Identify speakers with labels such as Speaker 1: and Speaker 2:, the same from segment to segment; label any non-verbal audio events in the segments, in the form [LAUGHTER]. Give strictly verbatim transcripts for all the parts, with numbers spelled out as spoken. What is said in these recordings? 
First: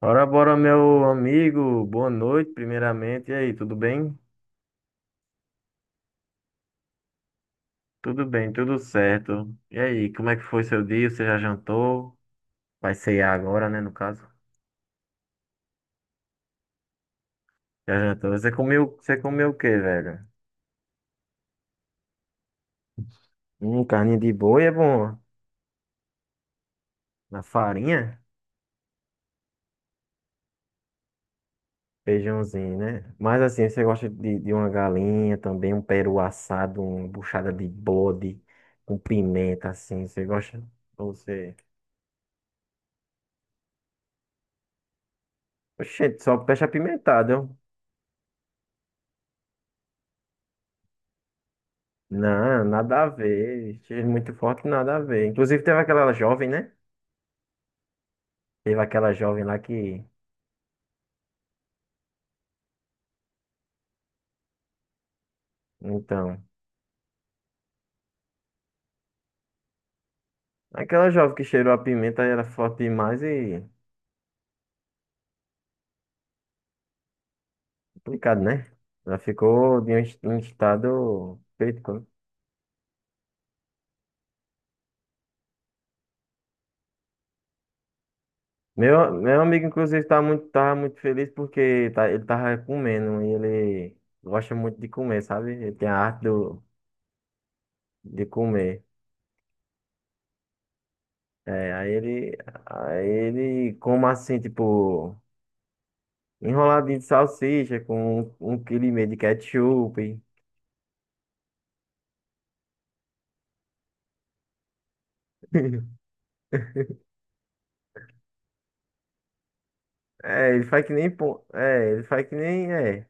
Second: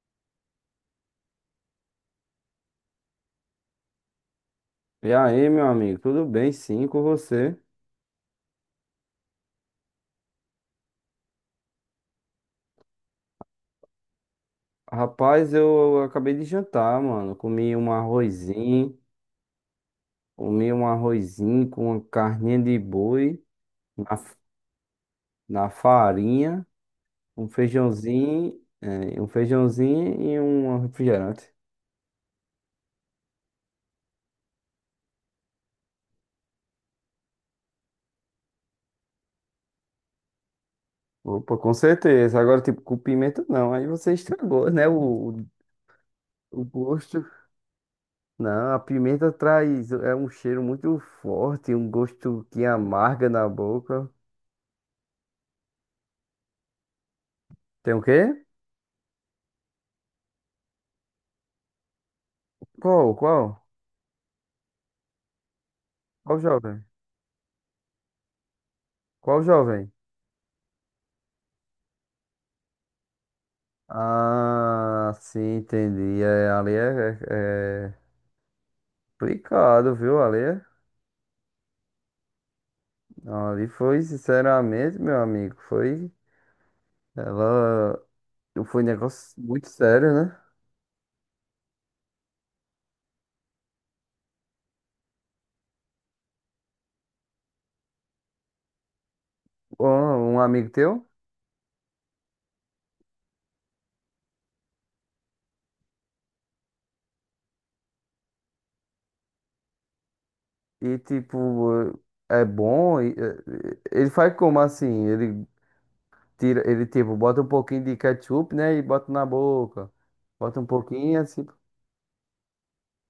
Speaker 1: Ora, bora, meu amigo. Boa noite, primeiramente. E aí, tudo bem?
Speaker 2: E aí, meu amigo, tudo bem? Sim, com você?
Speaker 1: Tudo bem, tudo certo. E aí, como é que foi seu dia? Você já jantou? Vai ceiar agora, né, no caso?
Speaker 2: Rapaz, eu acabei de jantar, mano. Comi um
Speaker 1: Já jantou. Você comeu,
Speaker 2: arrozinho,
Speaker 1: você comeu o quê, velho?
Speaker 2: comi um arrozinho com uma carninha de boi
Speaker 1: Hum,
Speaker 2: na,
Speaker 1: carninha de
Speaker 2: f-
Speaker 1: boi é bom.
Speaker 2: na farinha,
Speaker 1: Na
Speaker 2: um
Speaker 1: farinha?
Speaker 2: feijãozinho, é, um feijãozinho e um refrigerante.
Speaker 1: Feijãozinho, né? Mas assim, você gosta de, de uma galinha também, um peru assado, uma buchada de bode, com pimenta, assim, você gosta? Ou Você...
Speaker 2: Opa, com certeza. Agora, tipo, com pimenta não. Aí você estragou, né? O, o
Speaker 1: Oxente, só peixe
Speaker 2: o gosto.
Speaker 1: apimentado, ó.
Speaker 2: Não, a pimenta traz, é um cheiro muito forte, um gosto
Speaker 1: Não,
Speaker 2: que
Speaker 1: nada a
Speaker 2: amarga na
Speaker 1: ver. Cheiro
Speaker 2: boca.
Speaker 1: muito forte, nada a ver. Inclusive teve aquela jovem, né?
Speaker 2: Tem o quê?
Speaker 1: Teve aquela jovem lá que.
Speaker 2: Qual? Qual? Qual
Speaker 1: Então.
Speaker 2: jovem? Qual jovem?
Speaker 1: Aquela jovem que cheirou a pimenta era forte demais e.
Speaker 2: Ah, sim, entendi. É, ali é, é, é
Speaker 1: Complicado, né? Ela ficou de
Speaker 2: complicado,
Speaker 1: um es-
Speaker 2: viu?
Speaker 1: um
Speaker 2: Ali, é-
Speaker 1: estado crítico, né?
Speaker 2: ali foi, sinceramente, meu amigo, foi. Ela. Foi um
Speaker 1: Meu,
Speaker 2: negócio
Speaker 1: meu amigo,
Speaker 2: muito
Speaker 1: inclusive,
Speaker 2: sério,
Speaker 1: tá
Speaker 2: né?
Speaker 1: muito, tava muito feliz porque tá, ele tava comendo e ele gosta muito de comer, sabe? Ele tem a arte do, de comer.
Speaker 2: Um, um amigo teu.
Speaker 1: É, aí ele. Aí ele, como assim, tipo. Enroladinho de salsicha com um um quilo e meio de ketchup.
Speaker 2: E, tipo, é é bom. E- é- ele faz como assim? Ele
Speaker 1: [LAUGHS]
Speaker 2: tira, ele, tipo, bota um pouquinho de ketchup, né? E bota na boca.
Speaker 1: É,
Speaker 2: Bota
Speaker 1: ele
Speaker 2: um
Speaker 1: faz que nem.
Speaker 2: pouquinho,
Speaker 1: Pão-
Speaker 2: assim.
Speaker 1: É, ele faz que nem. É.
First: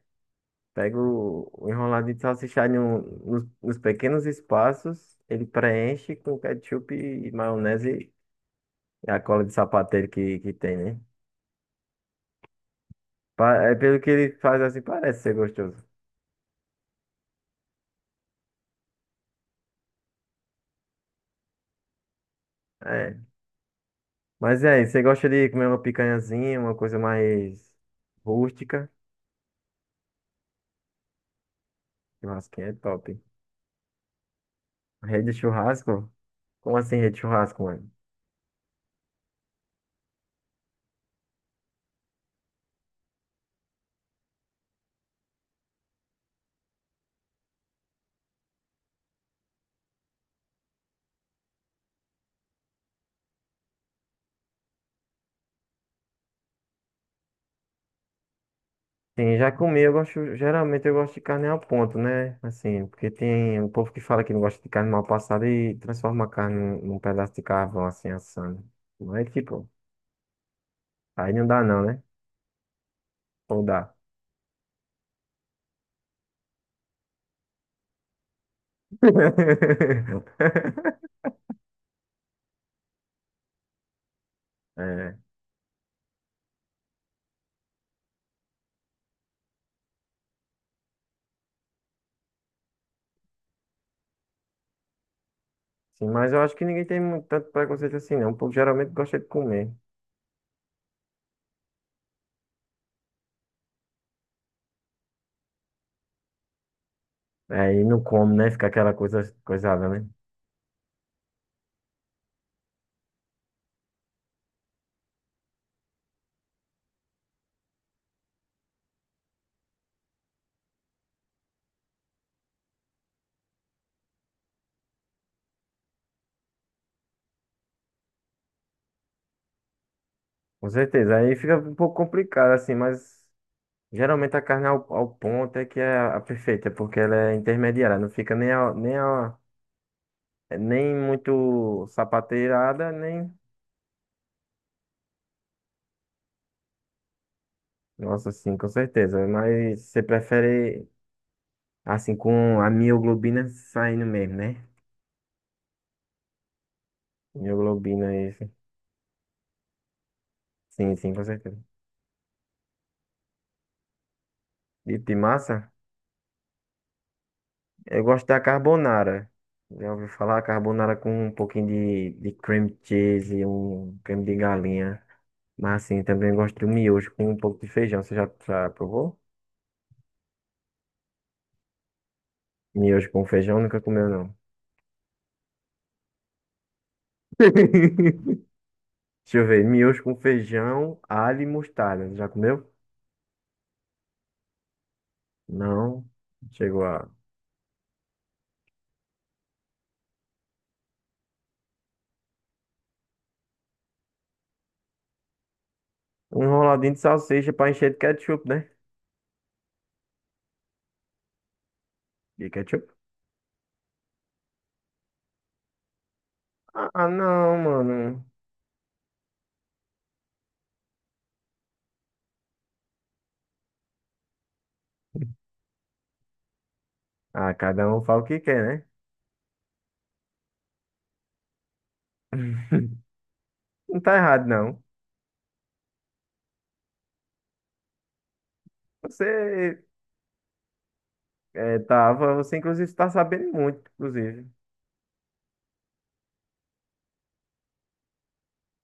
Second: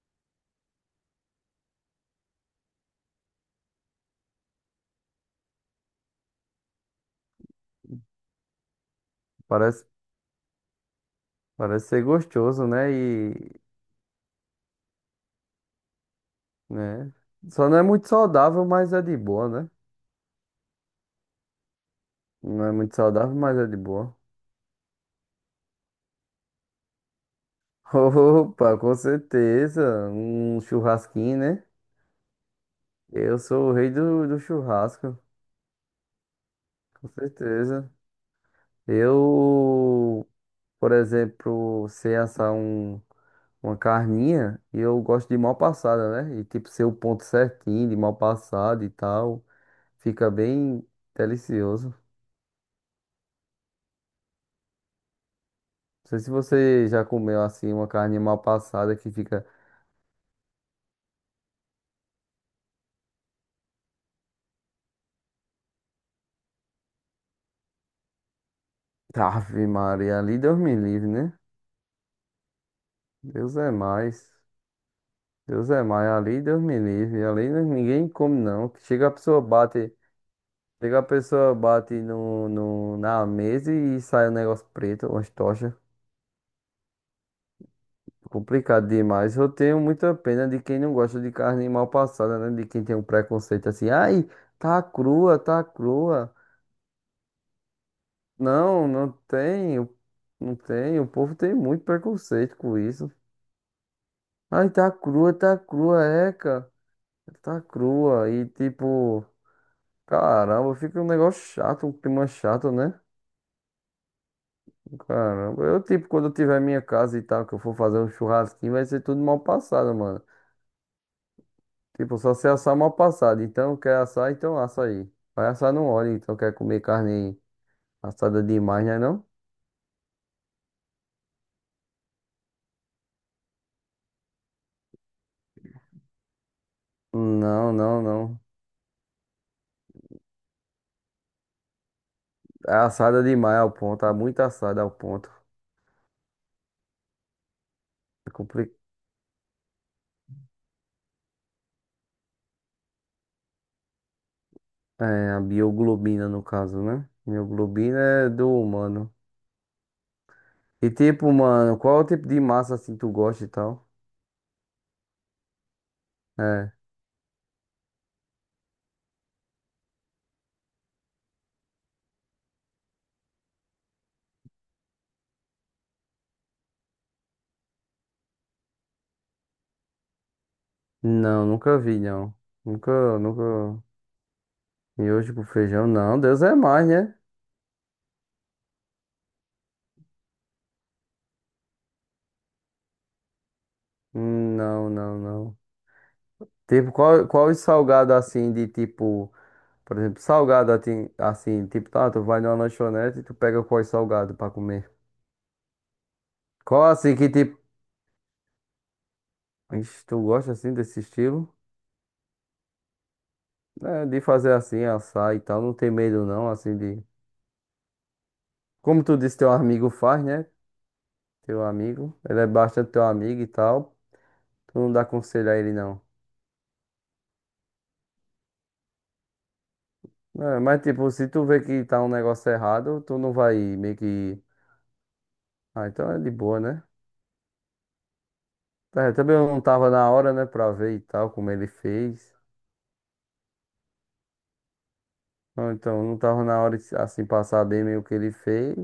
Speaker 1: Pega o, o enroladinho de salsicha no, nos, nos pequenos espaços, ele preenche com ketchup e maionese e a cola de
Speaker 2: Parece,
Speaker 1: sapateiro que, que tem, né?
Speaker 2: parece ser gostoso, né?
Speaker 1: Pa- É, pelo que ele faz assim, parece ser gostoso.
Speaker 2: Né? Só não é muito saudável, mas é de boa, né? Não é muito
Speaker 1: É.
Speaker 2: saudável, mas é de boa.
Speaker 1: Mas é, você gosta de comer uma picanhazinha, uma coisa mais
Speaker 2: [LAUGHS] Opa,
Speaker 1: rústica?
Speaker 2: com certeza. Um churrasquinho, né?
Speaker 1: Churrasquinho é top.
Speaker 2: Eu sou o rei do, do churrasco,
Speaker 1: Rede de churrasco? Como assim
Speaker 2: com
Speaker 1: rede de churrasco,
Speaker 2: certeza.
Speaker 1: mano?
Speaker 2: Eu, por exemplo, sei assar um, uma carninha e eu gosto de mal passada, né? E tipo, ser o ponto certinho de mal passada e tal. Fica bem delicioso. Não sei se você já comeu assim uma carne mal passada que
Speaker 1: Sim,
Speaker 2: fica.
Speaker 1: já comi, eu gosto, geralmente eu gosto de carne ao ponto, né? Assim, porque tem um povo que fala que não gosta de carne mal passada e transforma a carne num, num pedaço de carvão, assim, assando. Não é tipo,
Speaker 2: Ave Maria, ali Deus me livre,
Speaker 1: aí
Speaker 2: né?
Speaker 1: não dá não, né?
Speaker 2: Deus
Speaker 1: Ou
Speaker 2: é
Speaker 1: dá.
Speaker 2: mais. Deus é mais, ali Deus me livre. Ali não- Ninguém come, não. Chega a pessoa bate, chega a
Speaker 1: [LAUGHS]
Speaker 2: pessoa bate no, no, na mesa e sai um negócio preto,
Speaker 1: É,
Speaker 2: umas tochas. Complicado demais. Eu tenho muita pena de quem não gosta de carne mal passada, né? De quem tem um preconceito assim, ai, tá crua, tá
Speaker 1: sim, mas
Speaker 2: crua.
Speaker 1: eu acho que ninguém tem muito, tanto preconceito assim, não. O povo
Speaker 2: Não,
Speaker 1: geralmente
Speaker 2: não
Speaker 1: gosta de comer.
Speaker 2: tem, o- não tem. O povo tem muito preconceito com isso. Ai, tá crua, tá crua, é, cara. Tá
Speaker 1: Aí não
Speaker 2: crua
Speaker 1: come,
Speaker 2: e
Speaker 1: né? Fica aquela coisa,
Speaker 2: tipo,
Speaker 1: coisada, né?
Speaker 2: caramba, fica um negócio chato, um clima chato, né? Caramba, eu tipo, quando eu tiver minha casa e tal, que eu for fazer um churrasquinho, vai ser tudo mal passado, mano. Tipo, só se assar mal passado. Então, quer assar, então assa aí. Vai assar no óleo, então quer comer carne assada demais, né não?
Speaker 1: Com certeza. Aí fica um pouco complicado, assim, mas geralmente a carne é ao, ao ponto é que é a perfeita, é porque ela é
Speaker 2: Não,
Speaker 1: intermediária,
Speaker 2: não,
Speaker 1: não fica
Speaker 2: não.
Speaker 1: nem, a- nem, a- nem muito
Speaker 2: É
Speaker 1: sapateirada,
Speaker 2: assada
Speaker 1: nem.
Speaker 2: demais ao ponto, tá muito assada ao ponto.
Speaker 1: Nossa,
Speaker 2: É
Speaker 1: sim, com
Speaker 2: complicado.
Speaker 1: certeza. Mas você prefere assim com a mioglobina saindo mesmo, né?
Speaker 2: É, a bioglobina no caso, né? Mioglobina
Speaker 1: Mioglobina,
Speaker 2: é do
Speaker 1: isso.
Speaker 2: humano. E
Speaker 1: Sim, sim, com
Speaker 2: tipo,
Speaker 1: certeza.
Speaker 2: mano, qual é o tipo de massa assim tu gosta e tal?
Speaker 1: E de massa,
Speaker 2: É.
Speaker 1: eu gosto da carbonara. Já ouviu falar carbonara com um pouquinho de, de cream cheese e um creme de galinha. Mas assim, também gosto do miojo com um pouco de feijão. Você já, já provou?
Speaker 2: Não, nunca vi, não.
Speaker 1: Miojo
Speaker 2: Nunca,
Speaker 1: com
Speaker 2: nunca.
Speaker 1: feijão nunca comeu, não.
Speaker 2: Miojo com feijão, não. Deus é mais, né?
Speaker 1: [LAUGHS] Deixa eu ver. Miojo com feijão, alho e mostarda. Já comeu?
Speaker 2: Hum, Não, não, não.
Speaker 1: Não. Chegou
Speaker 2: Tipo,
Speaker 1: a.
Speaker 2: qual, qual os salgados assim de tipo. Por exemplo, salgado assim, assim, tipo, tá, tu vai numa lanchonete e tu pega qual salgado pra comer.
Speaker 1: Um
Speaker 2: Qual
Speaker 1: enroladinho de
Speaker 2: assim que
Speaker 1: salsicha
Speaker 2: tipo.
Speaker 1: pra encher de ketchup, né?
Speaker 2: Ixi, tu gosta assim desse estilo?
Speaker 1: De ketchup?
Speaker 2: É, de fazer assim, assar e tal, não tem medo não, assim
Speaker 1: Ah,
Speaker 2: de.
Speaker 1: ah, não, mano.
Speaker 2: Como tu disse, teu amigo faz, né? Teu amigo. Ele é bastante teu amigo e tal. Tu não dá conselho a ele, não.
Speaker 1: Ah, cada um fala o que quer, né?
Speaker 2: É, mas, tipo, se tu vê que tá um negócio
Speaker 1: [LAUGHS]
Speaker 2: errado, tu não vai meio
Speaker 1: Não tá
Speaker 2: que.
Speaker 1: errado, não.
Speaker 2: Ah, então é de boa, né? É, também eu não
Speaker 1: Você
Speaker 2: tava na hora, né, pra ver e tal, como ele
Speaker 1: é, tava,
Speaker 2: fez.
Speaker 1: você inclusive tá sabendo muito, inclusive.
Speaker 2: Ou então, não tava na hora, de, assim, passar bem meio que ele fez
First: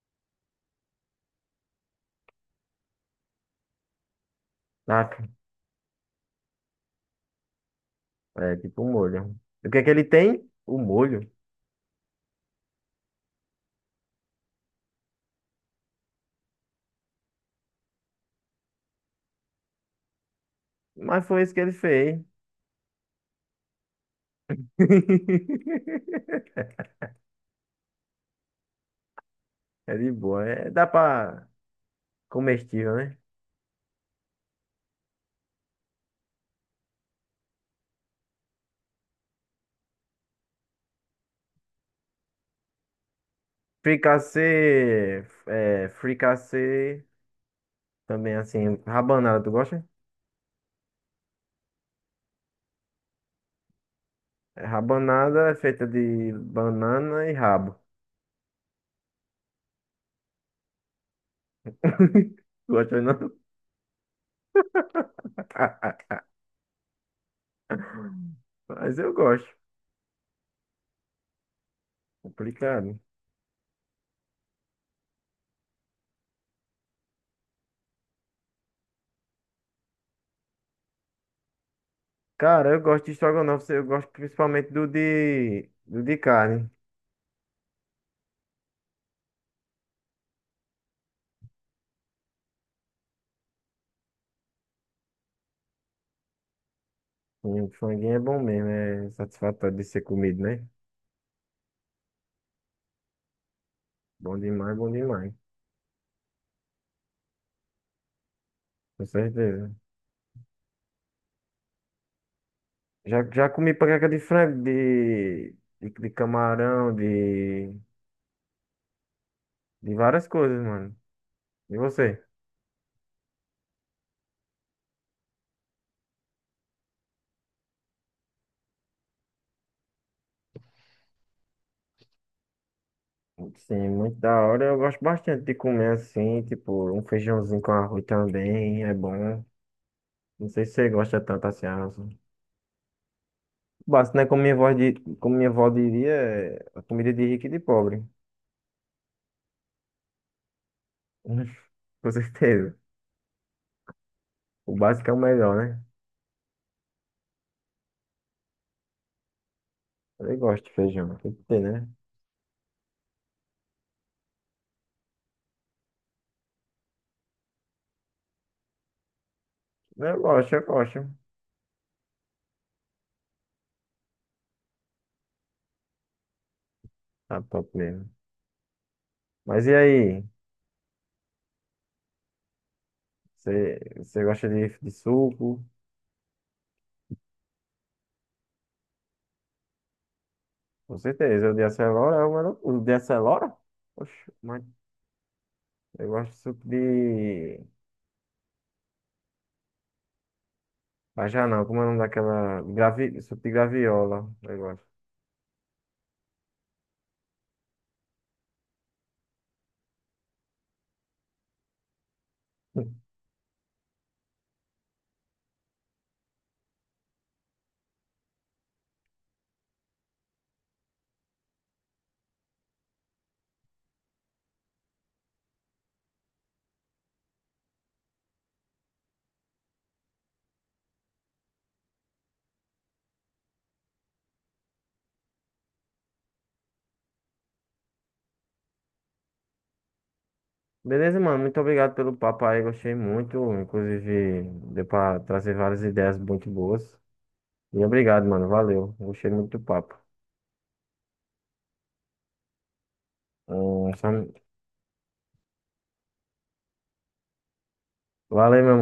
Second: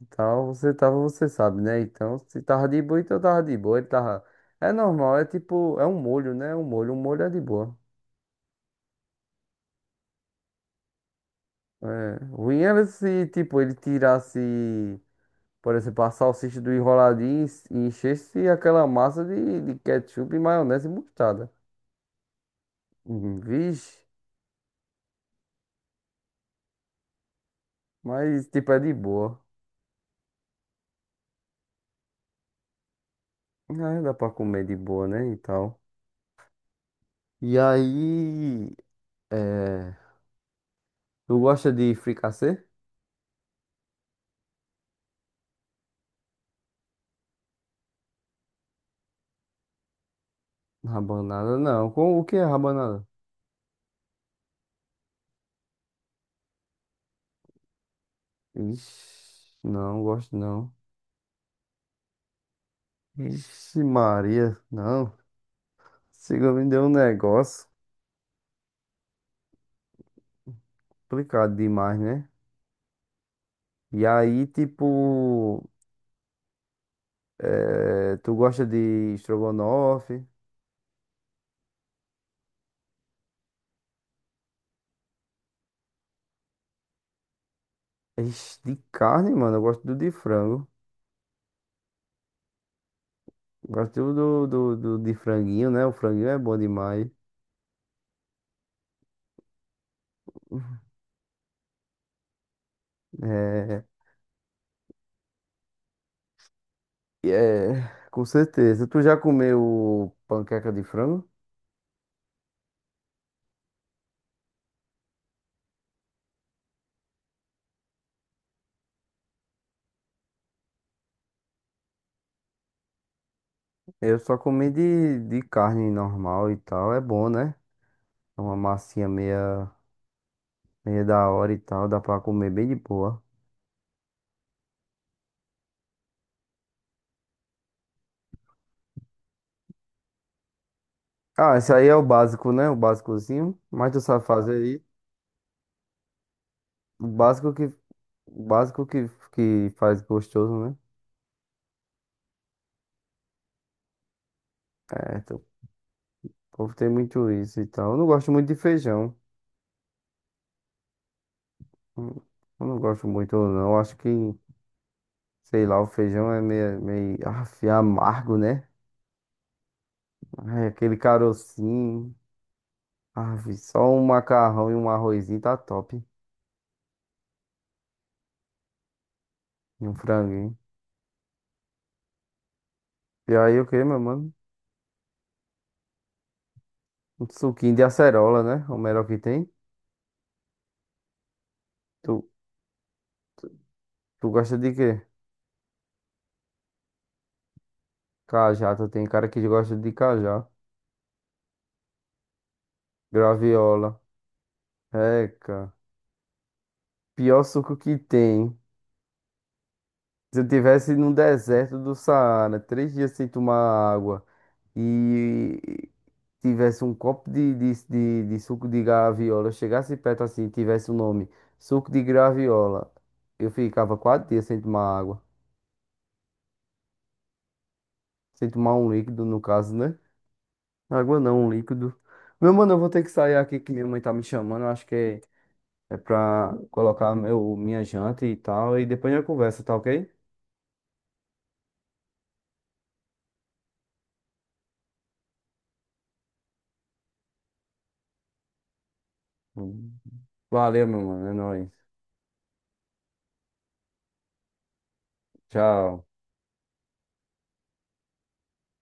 Speaker 2: e tal. Você tava, você sabe, né? Então, se tava de boa, então tava de boa. Ele tava. É
Speaker 1: Tá?
Speaker 2: normal, é tipo, é um molho, né? Um molho, um molho é de boa.
Speaker 1: É tipo um molho. O que é que ele tem? O molho.
Speaker 2: É, ruim era se, tipo, ele tirasse. Por exemplo, a salsicha do enroladinho e encher-se aquela massa de, de ketchup, e maionese e
Speaker 1: Mas foi
Speaker 2: mostarda.
Speaker 1: isso que ele fez.
Speaker 2: Hum, Vixe,
Speaker 1: [LAUGHS]
Speaker 2: mas tipo é de boa.
Speaker 1: É de boa. É, dá pra comestível, né?
Speaker 2: Ah, dá pra comer de boa, né? E tal. E aí, é... tu gosta de fricassê?
Speaker 1: Fricassê, é, fricassê, também assim, rabanada, tu gosta?
Speaker 2: Rabanada não. Com o que é rabanada?
Speaker 1: É, rabanada é feita de banana e rabo.
Speaker 2: Ixi, não gosto não.
Speaker 1: [LAUGHS] Gosta não?
Speaker 2: Ixi, Maria, não.
Speaker 1: [LAUGHS]
Speaker 2: Siga me deu um negócio
Speaker 1: Mas eu gosto.
Speaker 2: complicado demais, né?
Speaker 1: Complicado.
Speaker 2: E aí, tipo. É, tu gosta de estrogonofe?
Speaker 1: Cara, eu gosto de estrogonofe, eu gosto principalmente do de, do de carne.
Speaker 2: Ixi, de carne, mano, eu gosto do de frango. Gosto do, do, do de franguinho, né? O franguinho é bom demais.
Speaker 1: E o franguinho é bom mesmo, é satisfatório de ser comido, né?
Speaker 2: É,
Speaker 1: Bom demais, bom demais.
Speaker 2: é, com certeza. Tu
Speaker 1: Com
Speaker 2: já
Speaker 1: certeza.
Speaker 2: comeu panqueca de frango?
Speaker 1: Já, já comi panqueca de frango, de, de, de camarão, de, de várias coisas, mano. E você?
Speaker 2: Eu só comi de, de carne normal e tal. É bom, né? É uma massinha meia, meia da hora e tal. Dá pra comer bem de boa.
Speaker 1: Sim, muito da hora. Eu gosto bastante de comer assim, tipo, um feijãozinho com arroz também, é bom. Não sei se você gosta tanto
Speaker 2: Ah,
Speaker 1: assim,
Speaker 2: esse aí é o
Speaker 1: arroz.
Speaker 2: básico, né? O básicozinho. Mas tu
Speaker 1: Basta,
Speaker 2: sabe
Speaker 1: né? Como minha
Speaker 2: fazer
Speaker 1: avó,
Speaker 2: aí.
Speaker 1: di- como minha avó diria, é a
Speaker 2: O
Speaker 1: comida de rico e
Speaker 2: básico
Speaker 1: de
Speaker 2: que,
Speaker 1: pobre.
Speaker 2: o básico que, que faz gostoso, né?
Speaker 1: [LAUGHS] Com certeza. O básico é o
Speaker 2: É, então,
Speaker 1: melhor, né?
Speaker 2: o povo tem muito isso e tal. Eu não gosto muito de feijão.
Speaker 1: Eu gosto de feijão, tem que ter, né?
Speaker 2: Hum, Eu não gosto muito, não. Eu acho que, sei lá, o feijão é meio, meio af, amargo, né?
Speaker 1: Eu gosto, eu
Speaker 2: Ai, aquele
Speaker 1: gosto.
Speaker 2: carocinho. Ave, só um macarrão e um arrozinho tá top.
Speaker 1: Tá top mesmo. Mas e
Speaker 2: E um
Speaker 1: aí?
Speaker 2: franguinho. E aí, o
Speaker 1: Você,
Speaker 2: que, meu
Speaker 1: você
Speaker 2: mano?
Speaker 1: gosta de, de suco?
Speaker 2: Um suquinho de acerola, né? É o melhor que tem.
Speaker 1: Com certeza. O de acelora
Speaker 2: Tu,
Speaker 1: é o melhor. O de acelora?
Speaker 2: tu
Speaker 1: Oxe,
Speaker 2: gosta
Speaker 1: mas
Speaker 2: de quê?
Speaker 1: eu gosto de suco de.
Speaker 2: Cajá, tu tem cara que gosta de cajá.
Speaker 1: Bajá não, como é o nome daquela. Gravi... Suco de
Speaker 2: Graviola.
Speaker 1: graviola. Eu gosto.
Speaker 2: Eca. Pior suco que tem. Se eu tivesse no deserto do Saara, três dias sem tomar água e tivesse um copo de, de, de, de suco de graviola, eu chegasse perto assim, tivesse o nome suco de graviola, eu ficava quatro dias sem tomar água. Sem tomar um líquido, no caso, né? Água não, um líquido. Meu mano, eu vou ter que sair aqui que minha mãe tá me chamando. Eu acho que é, é pra colocar meu, minha janta e tal. E depois a gente conversa, tá ok?
Speaker 1: Beleza, mano. Muito obrigado pelo papo aí. Gostei muito. Inclusive, deu pra trazer várias ideias muito boas. E obrigado, mano. Valeu. Gostei muito do papo.
Speaker 2: Valeu, meu mano. É nóis.
Speaker 1: Hum, só-
Speaker 2: Tchau.
Speaker 1: Valeu, meu mano.